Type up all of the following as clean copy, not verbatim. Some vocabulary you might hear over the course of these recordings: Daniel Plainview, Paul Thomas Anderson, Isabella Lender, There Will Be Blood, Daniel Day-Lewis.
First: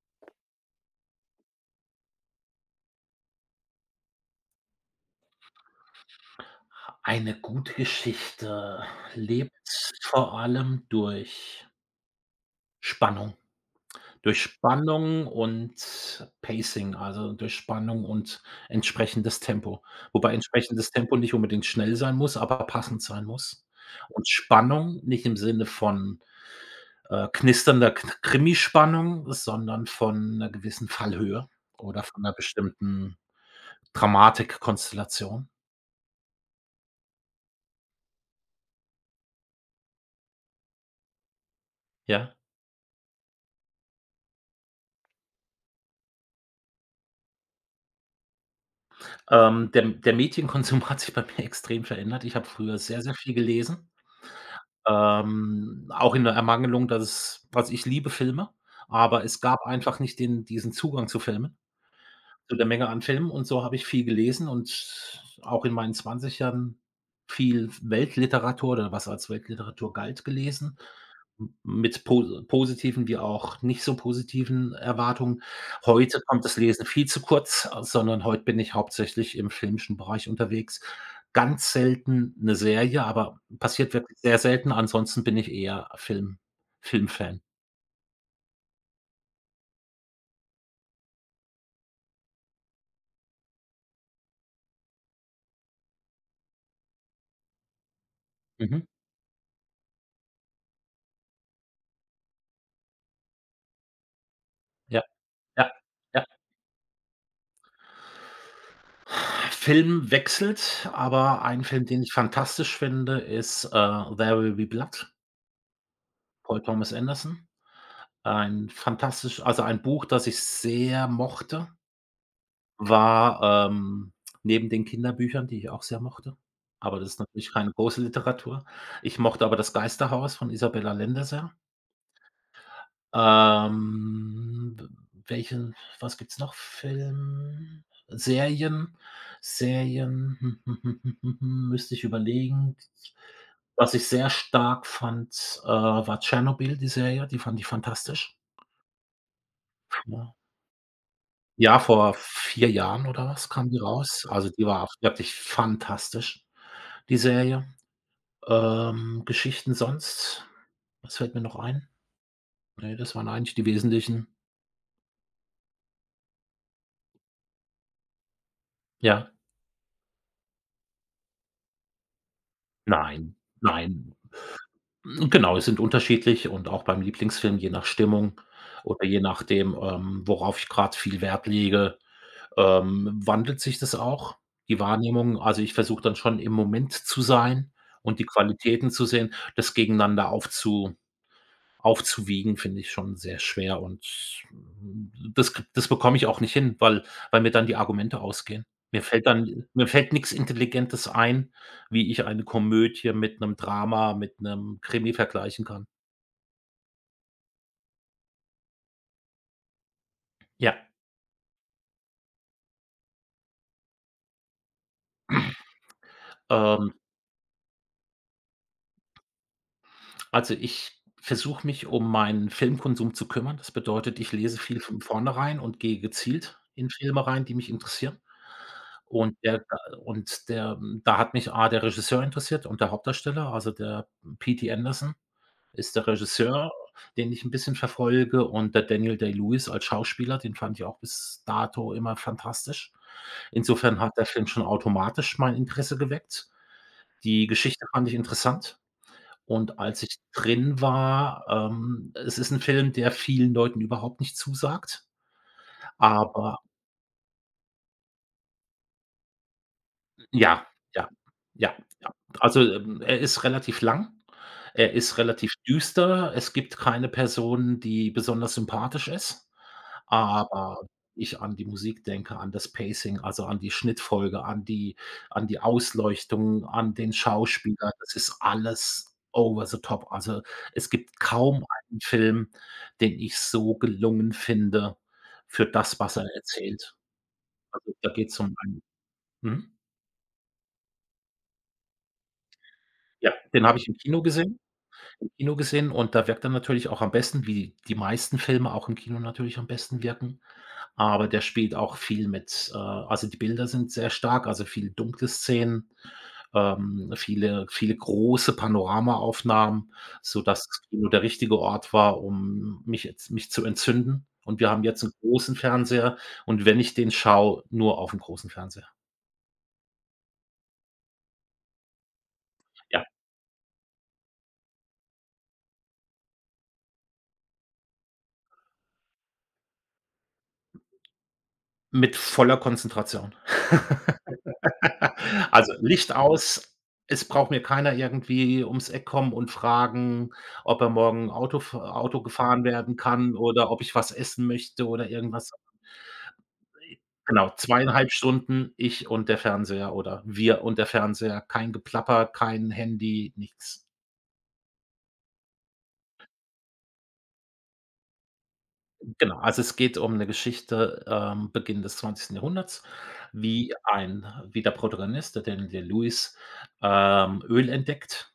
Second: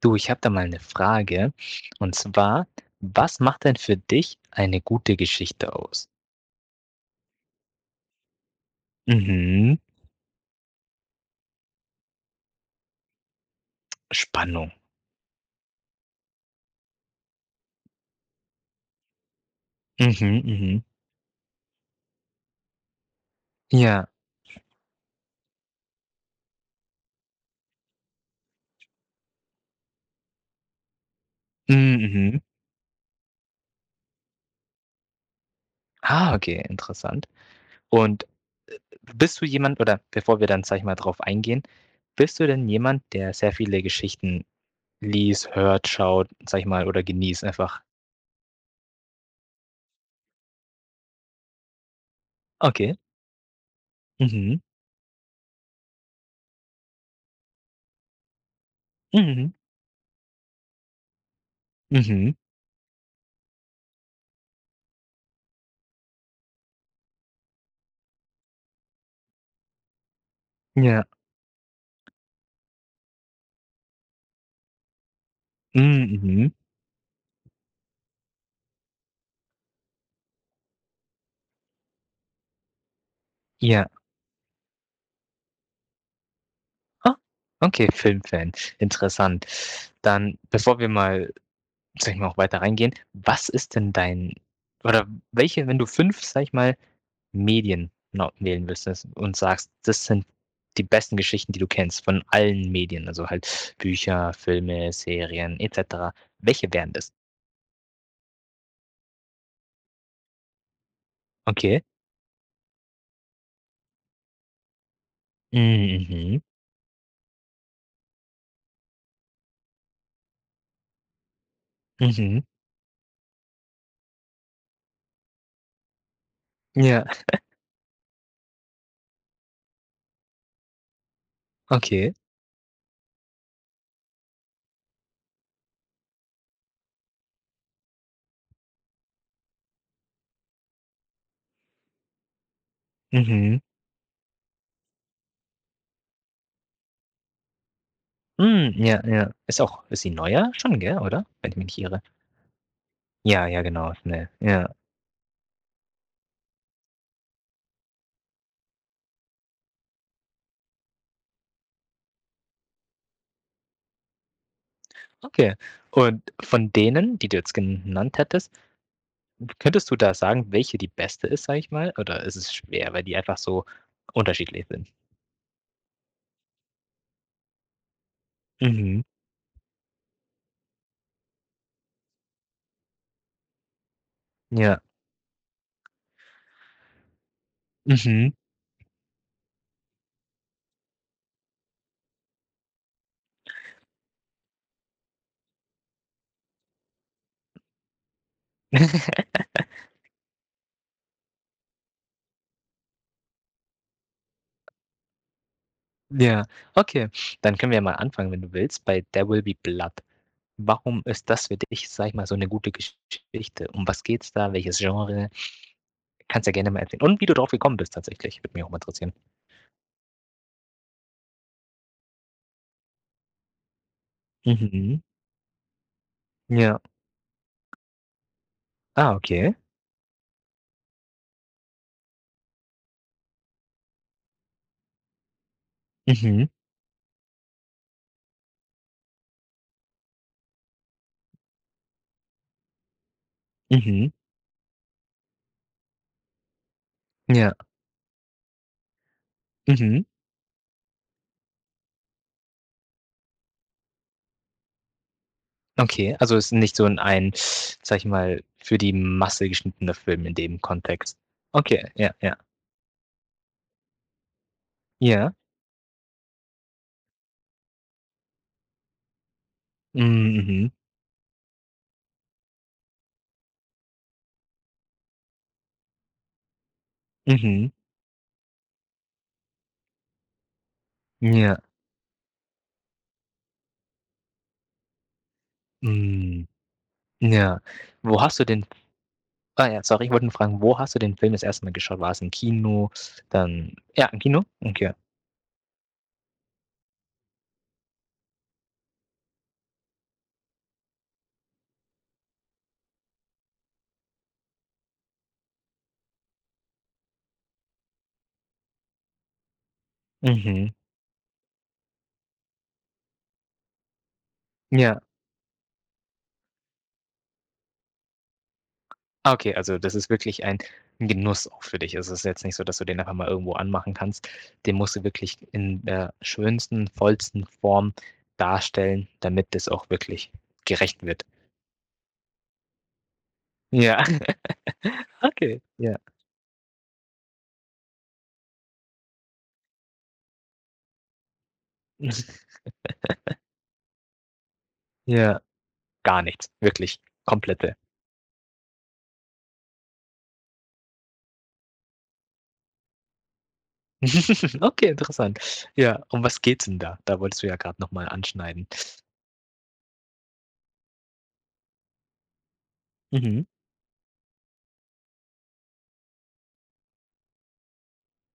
Du, ich habe da mal eine Frage. Und zwar, was macht denn für dich eine gute Geschichte aus? Eine gute Geschichte lebt Mhm. vor allem durch Spannung. Durch Spannung. Spannung und Pacing, also durch Spannung und entsprechendes Tempo. Wobei Mhm, mhm. entsprechendes Tempo nicht unbedingt schnell sein muss, aber passend sein muss. Ja. Und Spannung nicht im Sinne von knisternder K Krimispannung, sondern von 'ner gewissen Fallhöhe Hm, oder von 'ner mhm. bestimmten Dramatikkonstellation, Ah, okay, interessant. Und bist du jemand oder bevor wir dann, sage ich mal, drauf eingehen, ja? bist du denn jemand, der sehr viele Geschichten liest, hört, schaut, sage ich mal, oder genießt einfach? Der Medienkonsum hat sich bei mir extrem verändert. Ich habe früher Okay. sehr, sehr viel gelesen, Mhm. Auch in der Ermangelung, dass es also, ich liebe Filme, aber es Mhm. gab einfach nicht den diesen Zugang zu Filmen, Mhm. zu der Menge an Filmen, und so habe ich viel gelesen und auch in meinen 20ern viel Weltliteratur oder was als Weltliteratur galt, gelesen, Ja. m mit po positiven wie auch nicht so positiven Erwartungen. Hm, Heute kommt mhm. das Lesen viel zu kurz, sondern heute bin ich hauptsächlich im filmischen Bereich unterwegs. Ganz selten eine Serie, aber Ja. passiert wirklich sehr selten. Ansonsten bin ich eher Film Ah, Filmfan. okay, Filmfan, interessant. Dann, bevor wir mal, sage ich mal, auch weiter reingehen, was ist denn dein oder welche, wenn du 5, sage ich mal, Medien na wählen Mhm. müsstest und sagst: „Das sind die besten Geschichten, die du kennst von allen Medien“, also halt Bücher, Filme, Ja, Serien ja, et cetera. ja. Welche wären das? Film wechselt, aber ein Okay. Film, den ich fantastisch finde, ist „There Will Be Blood", Hm, mhm, Paul Thomas Anderson. Ein Buch, das ich sehr mochte, mhm. war, neben den Kinderbüchern, die ich auch sehr mochte, aber Ja, das ist natürlich keine große Literatur. Ich mochte aber das Geisterhaus von Isabella Lender sehr. okay. W welchen Was gibt's noch? Serien müsste ich überlegen. Mhm. Was ich sehr stark fand, war „Tschernobyl", die Serie, die fand ich fantastisch. Hm, ja, ja. Ist auch ist sie Ja. neuer schon, gell, oder? Wenn ich mich nicht Ja, irre. vor 4 Jahren oder Ja, was ja, kam die genau, raus. ne, Also, die ja. war wirklich fantastisch, die Serie. Geschichten sonst? Was fällt mir noch ein? Ne, das waren eigentlich die wesentlichen. Okay. Und von denen, die du jetzt genannt hättest, Ja. könntest du da sagen, welche die beste ist, sage ich mal? Oder ist es schwer, weil die Nein, einfach so nein. unterschiedlich sind? Genau, es sind unterschiedlich, und auch beim Lieblingsfilm, je nach Stimmung Mhm. oder je nachdem, worauf ich gerade viel Wert lege, wandelt sich das auch, die Ja. Wahrnehmung. Also, ich versuche dann schon im Moment zu sein und die Mhm. Qualitäten zu sehen, das gegeneinander aufzuwiegen, finde ich schon sehr schwer, und das bekomme ich auch nicht hin, weil mir dann die Argumente ausgehen. Mir fällt nix Intelligentes ein, wie ich eine Komödie mit 'nem Drama, mit 'nem Krimi vergleichen kann. Ja. Okay. Dann können wir ja mal anfangen, wenn du willst, bei There Will Be Blood. Ja, Warum ist das für dich, sage ich mal, so eine gute Geschichte? Um was geht's da? Welches Genre? Kannst ja gerne mal ähm, erzählen. Und wie du drauf gekommen bist tatsächlich, würde mich auch mal interessieren. also, ich versuche, mich um meinen Filmkonsum zu kümmern. Das bedeutet, ich lese viel von Mhm. vornherein und gehe gezielt Ja. in Filme rein, die mich interessieren. Ah, Und okay. der und der da hat mich A, der Regisseur, interessiert und der Hauptdarsteller, also der P.T. Anderson. Ist der Mhm. Regisseur, den ich 'n bisschen verfolge, und der Daniel Day-Lewis als Schauspieler, den fand ich auch bis dato immer fantastisch. Insofern Mhm. hat der Film schon automatisch mein Interesse geweckt. Die Ja. Geschichte fand ich interessant, und als Mhm. ich drin war, es ist 'n Film, der vielen Leuten überhaupt nicht zusagt, Okay, also es ist aber nicht so ein, sage ich mal, für die Masse geschnittener Film in dem Ja, ja, Kontext. ja, Okay, ja, ja. ja. Also, er ist relativ lang, er ist Ja. relativ düster. Es gibt keine Person, die besonders sympathisch ist, Mhm, aber ich an die Musik denke, an das Pacing, also an die Schnittfolge, an die Ausleuchtung, an den mhm, mhm. Schauspieler. Das ist alles over the top. Also, es gibt Ja, kaum einen Film, den ich so gelungen finde für das, was er mhm, erzählt. ja. Also, da Wo geht's hast du um den einen. ah Mhm. ja, sorry, ich wollte nur fragen, wo hast du den Film das erste Mal geschaut? War es im Kino? Ja, den Dann habe ich im ja, im Kino Kino? gesehen, Okay. Und da wirkt er natürlich auch am besten, wie die meisten Filme auch im Kino natürlich am besten wirken. Aber der spielt auch viel mit also die Bilder sind sehr stark, also viel dunkle Szenen, viele große Panoramaaufnahmen, sodass Mhm. das Kino der richtige Ort war, um mich jetzt mich zu entzünden. Und wir haben Ja. jetzt 'n großen Fernseher, und wenn ich den schaue, nur aufm großen Fernseher. Ah, okay, also das ist wirklich ein 'n Genuss auch für dich. Es ist jetzt nicht so, dass du den Ja, einfach mal irgendwo anmachen kannst. Den musst du wirklich in der schönsten, vollsten Form darstellen, damit das auch wirklich gerecht wird. mit voller Konzentration. Ja, okay, Also, ja. Licht aus, es braucht mir keiner irgendwie ums Eck kommen und fragen, ob er morgen Auto gefahren werden kann oder ob ich was essen möchte oder Ja, irgendwas. gar nichts, wirklich Genau, komplette. zweieinhalb Stunden ich und der Fernseher oder wir und der Fernseher. Kein Geplapper, kein Handy, nichts. Okay, interessant. Ja, um was geht's denn da? Da wolltest du ja gerade noch mal anschneiden. Genau, also es geht um eine Geschichte, Beginn des 20. Jahrhunderts, Mhm, wie ein wie der Protagonist, der Daniel Lewis, Öl entdeckt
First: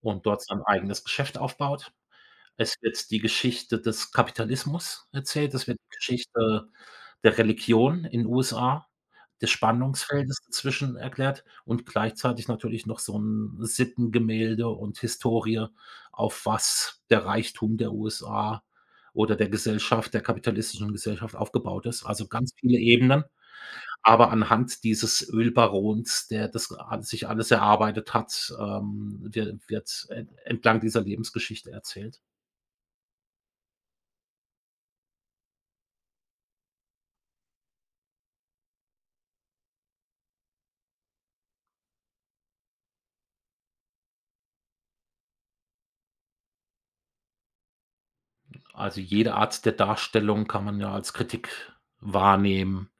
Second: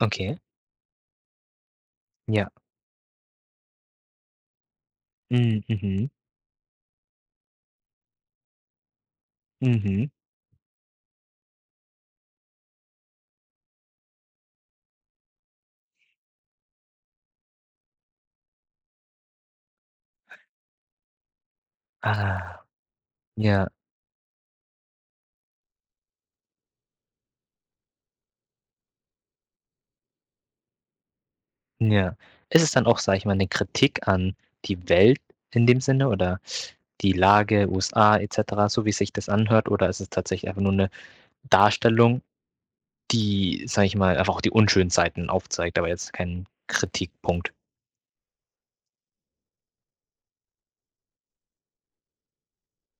und okay, dort sein eigenes Geschäft aufbaut. ja. Es wird die Geschichte des Kapitalismus erzählt, Hm, es wird die mhm, Geschichte der Religion in USA, des mhm. Spannungsfeldes dazwischen erklärt und gleichzeitig natürlich noch so 'n Sittengemälde und Historie, auf was der Reichtum der USA oder der Gesellschaft, der kapitalistischen Gesellschaft, aufgebaut ist. Also, ganz Ah, viele Ebenen, ja. aber anhand dieses Ölbarons, der das a sich alles erarbeitet hat, wird en entlang dieser Lebensgeschichte Ja. erzählt. Ist es dann auch, sage ich mal, 'ne Kritik an die Welt in dem Sinne oder die Lage, USA et cetera, so wie sich das anhört? Oder ist es tatsächlich einfach nur 'ne Darstellung, die, sage ich mal, einfach auch die unschönen Seiten aufzeigt, aber jetzt kein Kritikpunkt? Also, jede Art der Darstellung kann man ja als Kritik wahrnehmen,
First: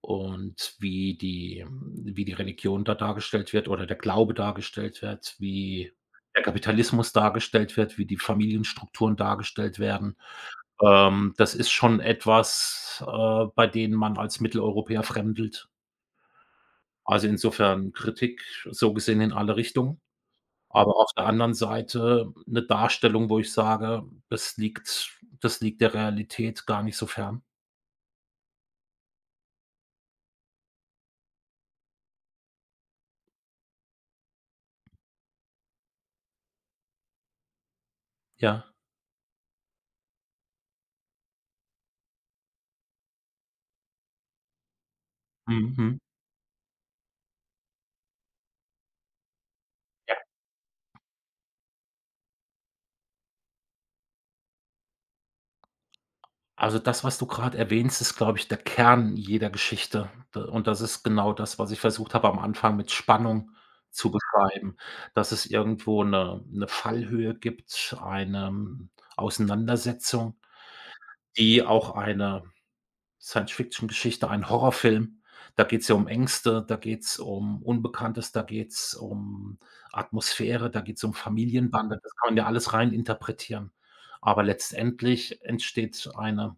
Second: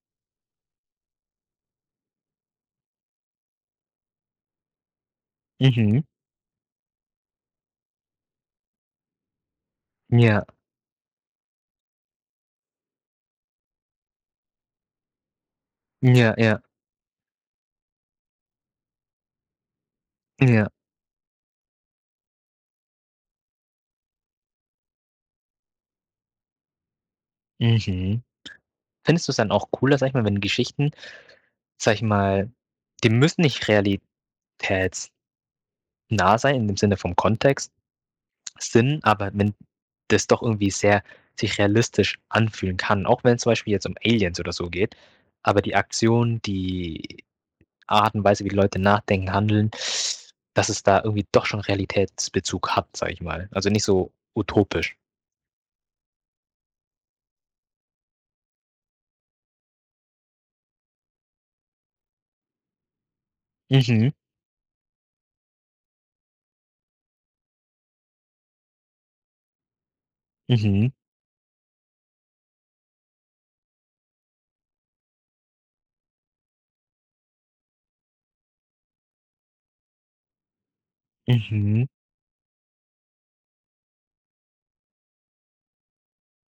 und wie die Religion da dargestellt wird oder der Glaube dargestellt wird, wie Mhm. der Kapitalismus dargestellt wird, wie die Familienstrukturen dargestellt werden. Ja, Das ist schon etwas, bei denen man als Mitteleuropäer fremdelt. ja, ja, Also, insofern Kritik so gesehen in alle Richtungen. ja. Aber auf der anderen Seite eine Darstellung, wo ich sage, das liegt der Realität gar nicht so fern. Mhm. Findest du's dann auch cooler, sage ich mal, wenn Geschichten, sage ich mal die müssen nicht realitätsnah sein in dem Sinne vom Kontext, Ja. Sinn, aber wenn das doch irgendwie sehr sich realistisch anfühlen kann, auch wenn's zum Beispiel jetzt um Aliens oder so geht. Aber die Mhm. Aktion, die Art und Weise, wie die Leute nachdenken, handeln, Ja. dass es da irgendwie doch schon Realitätsbezug hat, sage ich mal. Also nicht so utopisch. Also, das, was du gerade erwähnst, ist, glaube ich, der Kern jeder Geschichte. D und das ist genau das, was ich versucht habe, am Anfang mit Spannung Mhm, zu beschreiben, dass es irgendwo eine 'ne Fallhöhe gibt, eine, Auseinandersetzung, mhm, die auch eine Science-Fiction-Geschichte, ein Horrorfilm. Da geht's ja um Ängste, da geht's um Unbekanntes, da geht's um Atmosphäre, da geht's um mhm. Familienbande. Das kann man ja alles rein interpretieren. Aber letztendlich entsteht eine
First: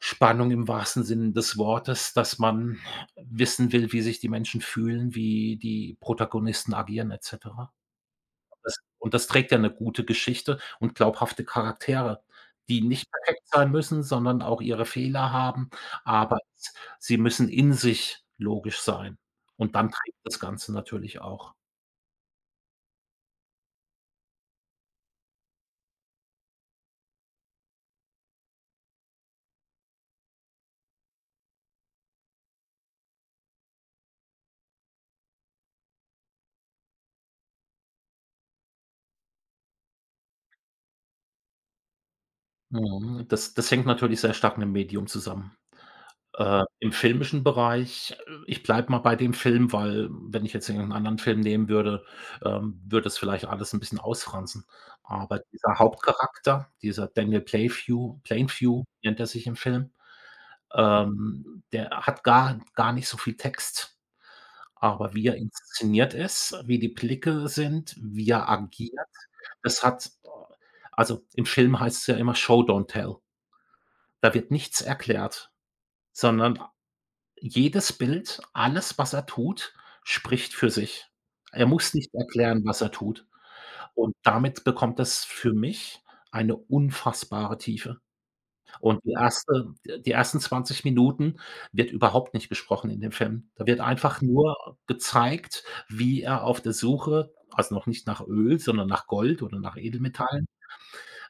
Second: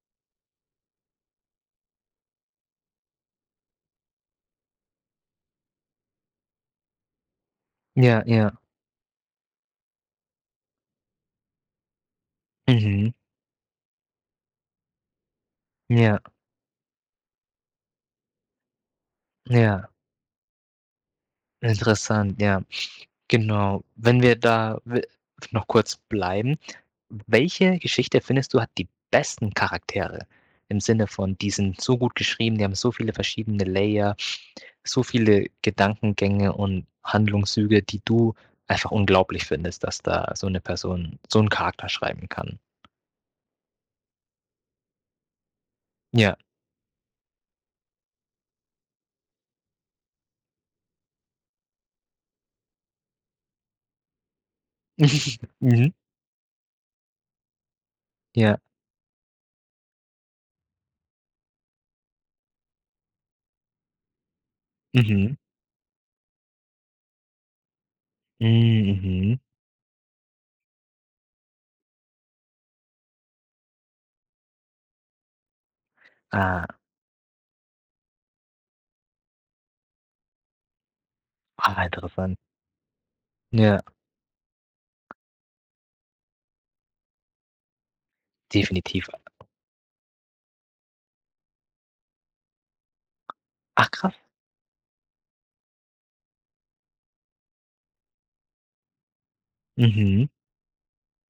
Spannung im wahrsten Sinne des Wortes, dass man wissen will, wie sich die Menschen fühlen, wie die Protagonisten agieren, et cetera. Ja, ja. Das trägt ja eine gute Geschichte und glaubhafte Charaktere, die nicht Mhm. perfekt sein müssen, sondern auch ihre Fehler haben, Ja, aber s sie müssen in sich logisch sein. Und ja. dann trägt das Ganze natürlich auch. Interessant, ja. Genau. Wenn wir da we noch kurz bleiben, welche Geschichte findest du, hat die besten Charaktere? Im Sinne von, die sind so gut geschrieben, die haben so viele verschiedene Layer, so viele Gedankengänge und Handlungszüge, die du einfach unglaublich findest, dass da so eine Person so einen Charakter schreiben kann. Mhm. Das hängt natürlich sehr stark mit dem Medium zusammen. Ja. Im filmischen Bereich ich bleibe mal bei dem Film, weil, wenn ich jetzt irgend anderen Film nehmen würde, würde das vielleicht alles 'n bisschen ausfransen. Aber dieser Mhm. Hauptcharakter, dieser Daniel Playview Ja. Plainview nennt er sich im Film. Der hat gar nicht so viel Text, aber wie er Mhm. inszeniert ist, wie die Blicke sind, wie Hm, er agiert, mhm. das hat also im Film heißt es ja immer „Show don't tell". Da wird nichts erklärt, sondern Ah. jedes Bild, alles, was er tut, spricht für sich. Er Ah, muss nicht interessant. erklären, was er tut. Ja, Und damit bekommt das für mich eine unfassbare Tiefe. Und definitiv. die ersten 20 Minuten wird überhaupt nicht gesprochen in dem Film. Da wird Ach krass. einfach nur gezeigt, wie er auf der Suche, also noch nicht nach Öl, sondern nach Gold oder nach Mhm. Edelmetallen,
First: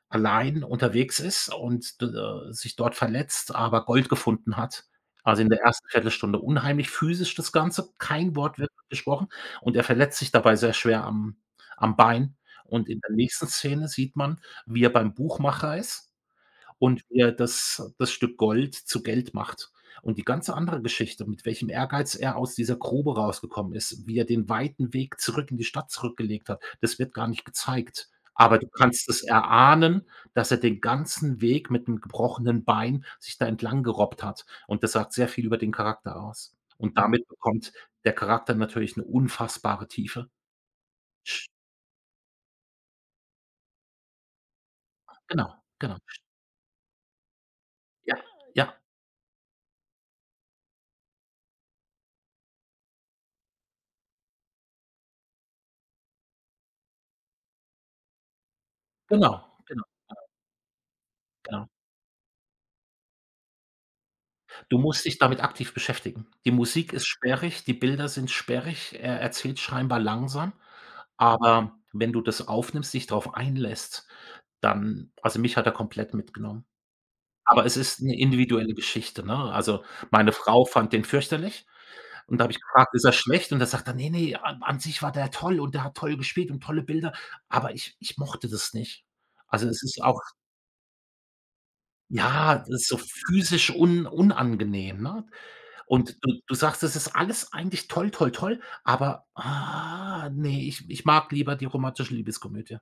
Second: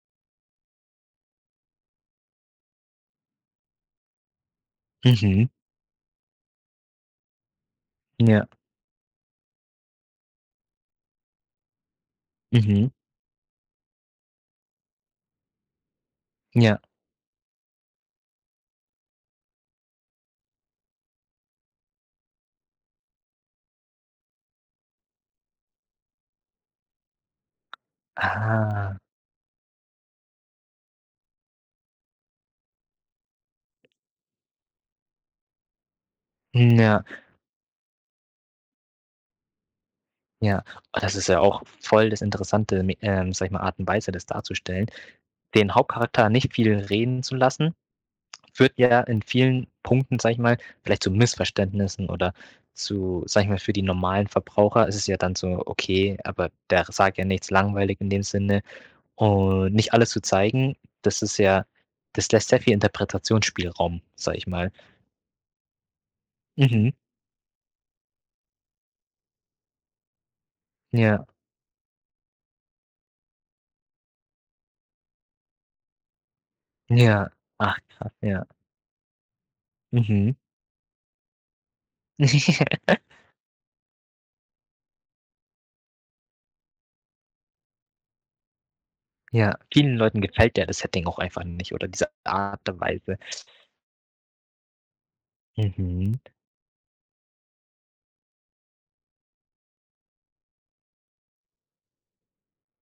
allein unterwegs ist und sich dort verletzt, aber Gold gefunden hat. Also, Mhm. in der ersten Viertelstunde unheimlich physisch das Ganze, kein Ja. Wort wird gesprochen, und er verletzt sich dabei sehr schwer am Bein. Und Mhm. in der nächsten Szene sieht man, wie er beim Buchmacher ist Ja. und wie er das Stück Gold zu Geld macht. Und die ganze andere Geschichte, mit welchem Ehrgeiz er aus dieser Grube rausgekommen ist, wie er den weiten Weg zurück in die Stadt zurückgelegt hat, das wird gar nicht gezeigt. Aber du Ah, kannst es erahnen, dass er den ganzen Weg mit 'nem gebrochenen Bein sich da entlang gerobbt hat. Und das sagt sehr viel über den Charakter aus. hm, Und ja, damit bekommt der Charakter natürlich eine unfassbare Tiefe. ja. Ah, das ist ja Sch auch voll das interessante, me sage ich mal, Art und Weise, das darzustellen. genau, Den genau. Hauptcharakter nicht viel reden zu lassen, Ja, führt ja, ja in vielen Punkten, sage ich mal, vielleicht zu Missverständnissen oder zu sage ich mal, für die normalen Verbraucher ist es ja dann so: „Okay, aber der sagt ja nichts langweilig in dem Sinne.“ genau, Und genau, nicht alles zu zeigen, das ist ja genau. das lässt sehr viel Interpretationsspielraum, sage ich mal. Du musst dich damit aktiv beschäftigen. Die Mhm. Musik ist sperrig, die Bilder sind sperrig, er erzählt scheinbar langsam, Ja, aber wenn du das aufnimmst, dich drauf einlässt, dann, also, mich hat er komplett mitgenommen. ja. Aber es Ach ist krass, 'ne ja. individuelle Geschichte, ne? Also, meine Mhm. Frau fand den fürchterlich, und da habe ich gefragt: „Ist er schlecht?" Und da sagt er: „Ne, ne, an sich war der toll und der hat toll gespielt und tolle Bilder, aber ich mochte das nicht." Ja, Also, es vielen ist auch, Leuten gefällt ja das Setting auch einfach nicht oder diese ja, Art das der ist so Weise. physisch un unangenehm, ne? Mhm. Und du sagst, das ist alles eigentlich toll, toll, toll, aber, ah, ne, ich mag lieber die romantische Liebeskomödie.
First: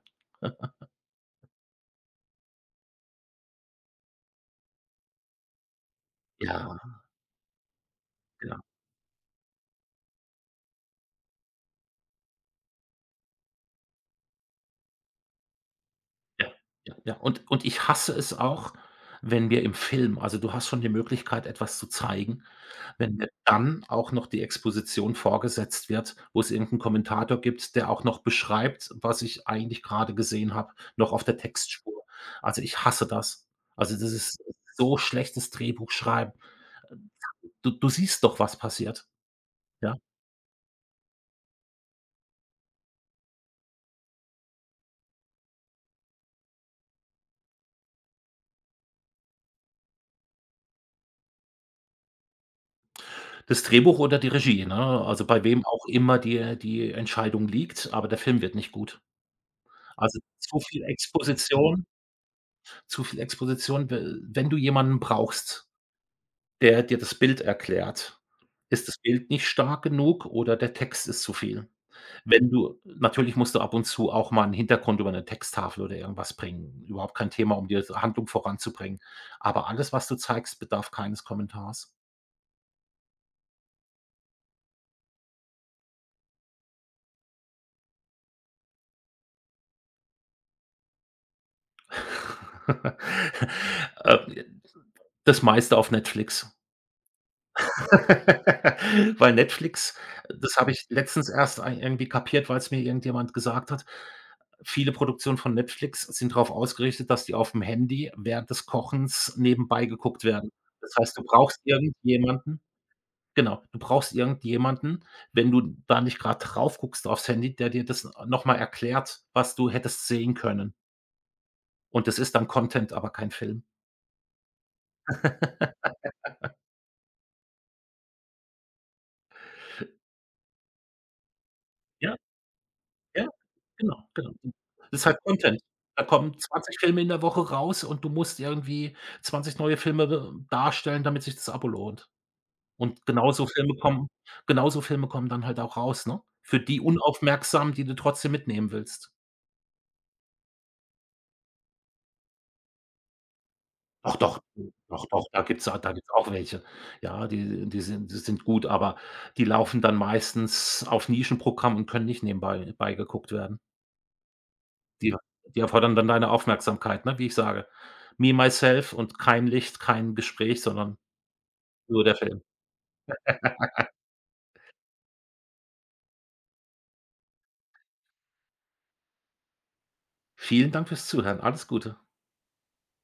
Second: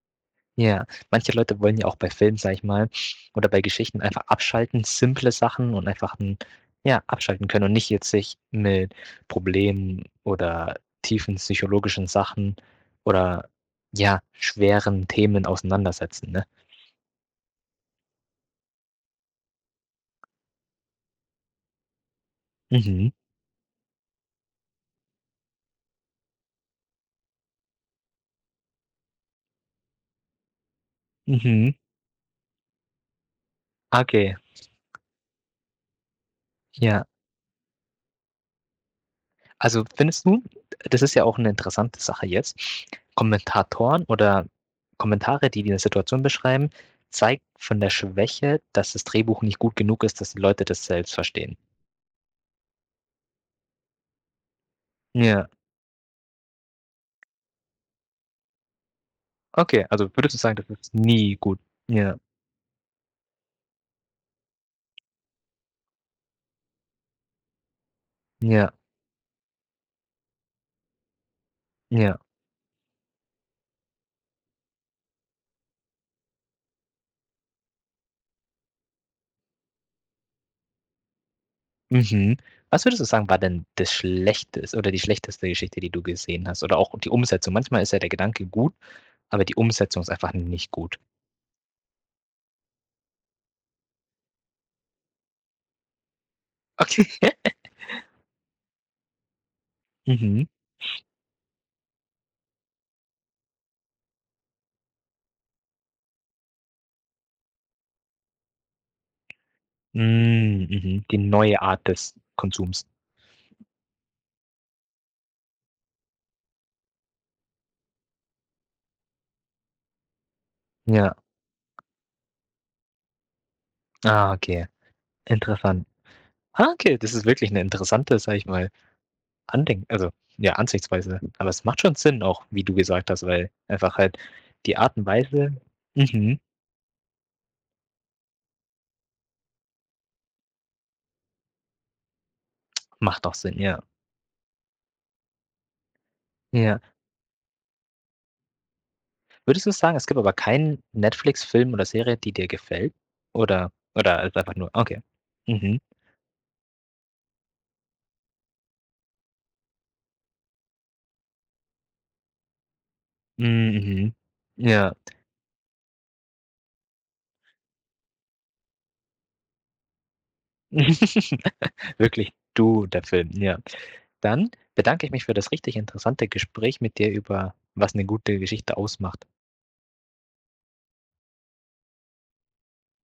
Ja, manche Leute wollen ja auch bei Filmen, sage ich mal, oder bei Geschichten einfach abschalten, simple Sachen und einfach 'n Ja, ja, abschalten können und nicht jetzt sich genau. mit Problemen oder tiefen psychologischen Sachen oder, ja, schweren Themen auseinandersetzen, ne? Ja, ja, ja. Und ich hasse es auch, wenn wir im Film also, du hast schon die Möglichkeit, etwas zu zeigen, Mhm, wenn mir dann auch noch die Exposition vorgesetzt wird, wo es irgendeinen Kommentator gibt, der auch noch beschreibt, was ich eigentlich gerade gesehen habe, noch auf der mhm. Textspur. Also, ich hasse das. Also, das Okay, ist so schlechtes Drehbuchschreiben. ja. Du siehst doch, was passiert, Also ja? findest du, das ist ja auch eine interessante Sache jetzt, Kommentatoren oder Kommentare, die 'ne Situation beschreiben, zeigt von der Schwäche, dass das Drehbuch nicht gut genug ist, dass die Leute das selbst verstehen. Das Drehbuch oder die Regie, ne? Also, bei Ja, wem auch immer die Entscheidung liegt, aber der Film wird nicht gut. okay, also Also, würdest du sagen, zu das viel ist nie gut? Exposition, Ja, zu viel Exposition. We wenn du jemanden brauchst, der dir das Bild erklärt, ja, ist das Bild nicht stark genug oder der Text ist zu viel. ja. Wenn du natürlich musst du ab und zu auch mal einen Hintergrund über eine Texttafel oder irgendwas bringen, überhaupt kein Thema, um die Handlung voranzubringen. Aber alles, was du zeigst, bedarf keines Kommentars. Mhm. Was würdest du sagen, war denn das Schlechteste oder die schlechteste Geschichte, die du gesehen hast oder auch die Umsetzung? Manchmal ist ja der Gedanke gut, aber die Umsetzung ist einfach nicht gut. Äh, das meiste auf Netflix. Okay. Weil Netflix Mhm. das habe ich letztens erst ei irgendwie kapiert, weil es mir irgendjemand gesagt hat. Viele Produktionen von Netflix sind darauf ausgerichtet, dass die auf dem Handy während des Kochens nebenbei geguckt werden. Hm, Das mhm, die heißt, neue Art des Konsums. Du brauchst irgendjemanden, wenn du da nicht gerade drauf guckst aufs Handy, der dir das noch mal erklärt, was du hättest sehen können. Ja, Und das ist dann Content, aber kein Film. ah, okay, interessant. Ah, okay, das ist wirklich eine interessante, sag ich mal, Andenk also, ja, Ansichtsweise. Aber es macht schon Ja, Sinn auch, wie du gesagt hast, ja. weil einfach Genau, halt genau. die Art Das und ist halt Weise Content. Da kommen mhm, 20 Filme in der Woche raus, und du musst irgendwie 20 neue Filme d darstellen, damit sich das Abo lohnt. Und macht auch Sinn, ja. Genauso Filme kommen dann halt auch raus, ne? Für Ja. die Unaufmerksamen, die du trotzdem mitnehmen willst. Würdest du sagen, es gibt aber keinen Netflix-Film oder Serie, die dir gefällt? Oder Doch, oder ist doch, einfach nur okay. doch, doch, da Mhm. gibt's auch welche. Ja, die sind gut, aber die laufen dann meistens auf Nischenprogramm und können nicht nebenbei beigeguckt Hm, werden. mhm. Ja. Die die erfordern dann deine Aufmerksamkeit, ne, wie ich sage. Me, myself und kein Licht, kein Gespräch, sondern nur der Wirklich Film. du, der Film, ja. Dann bedanke ich mich für das richtig interessante Gespräch mit dir über was eine gute Geschichte ausmacht. Vielen Dank fürs Zuhören. Alles Gute.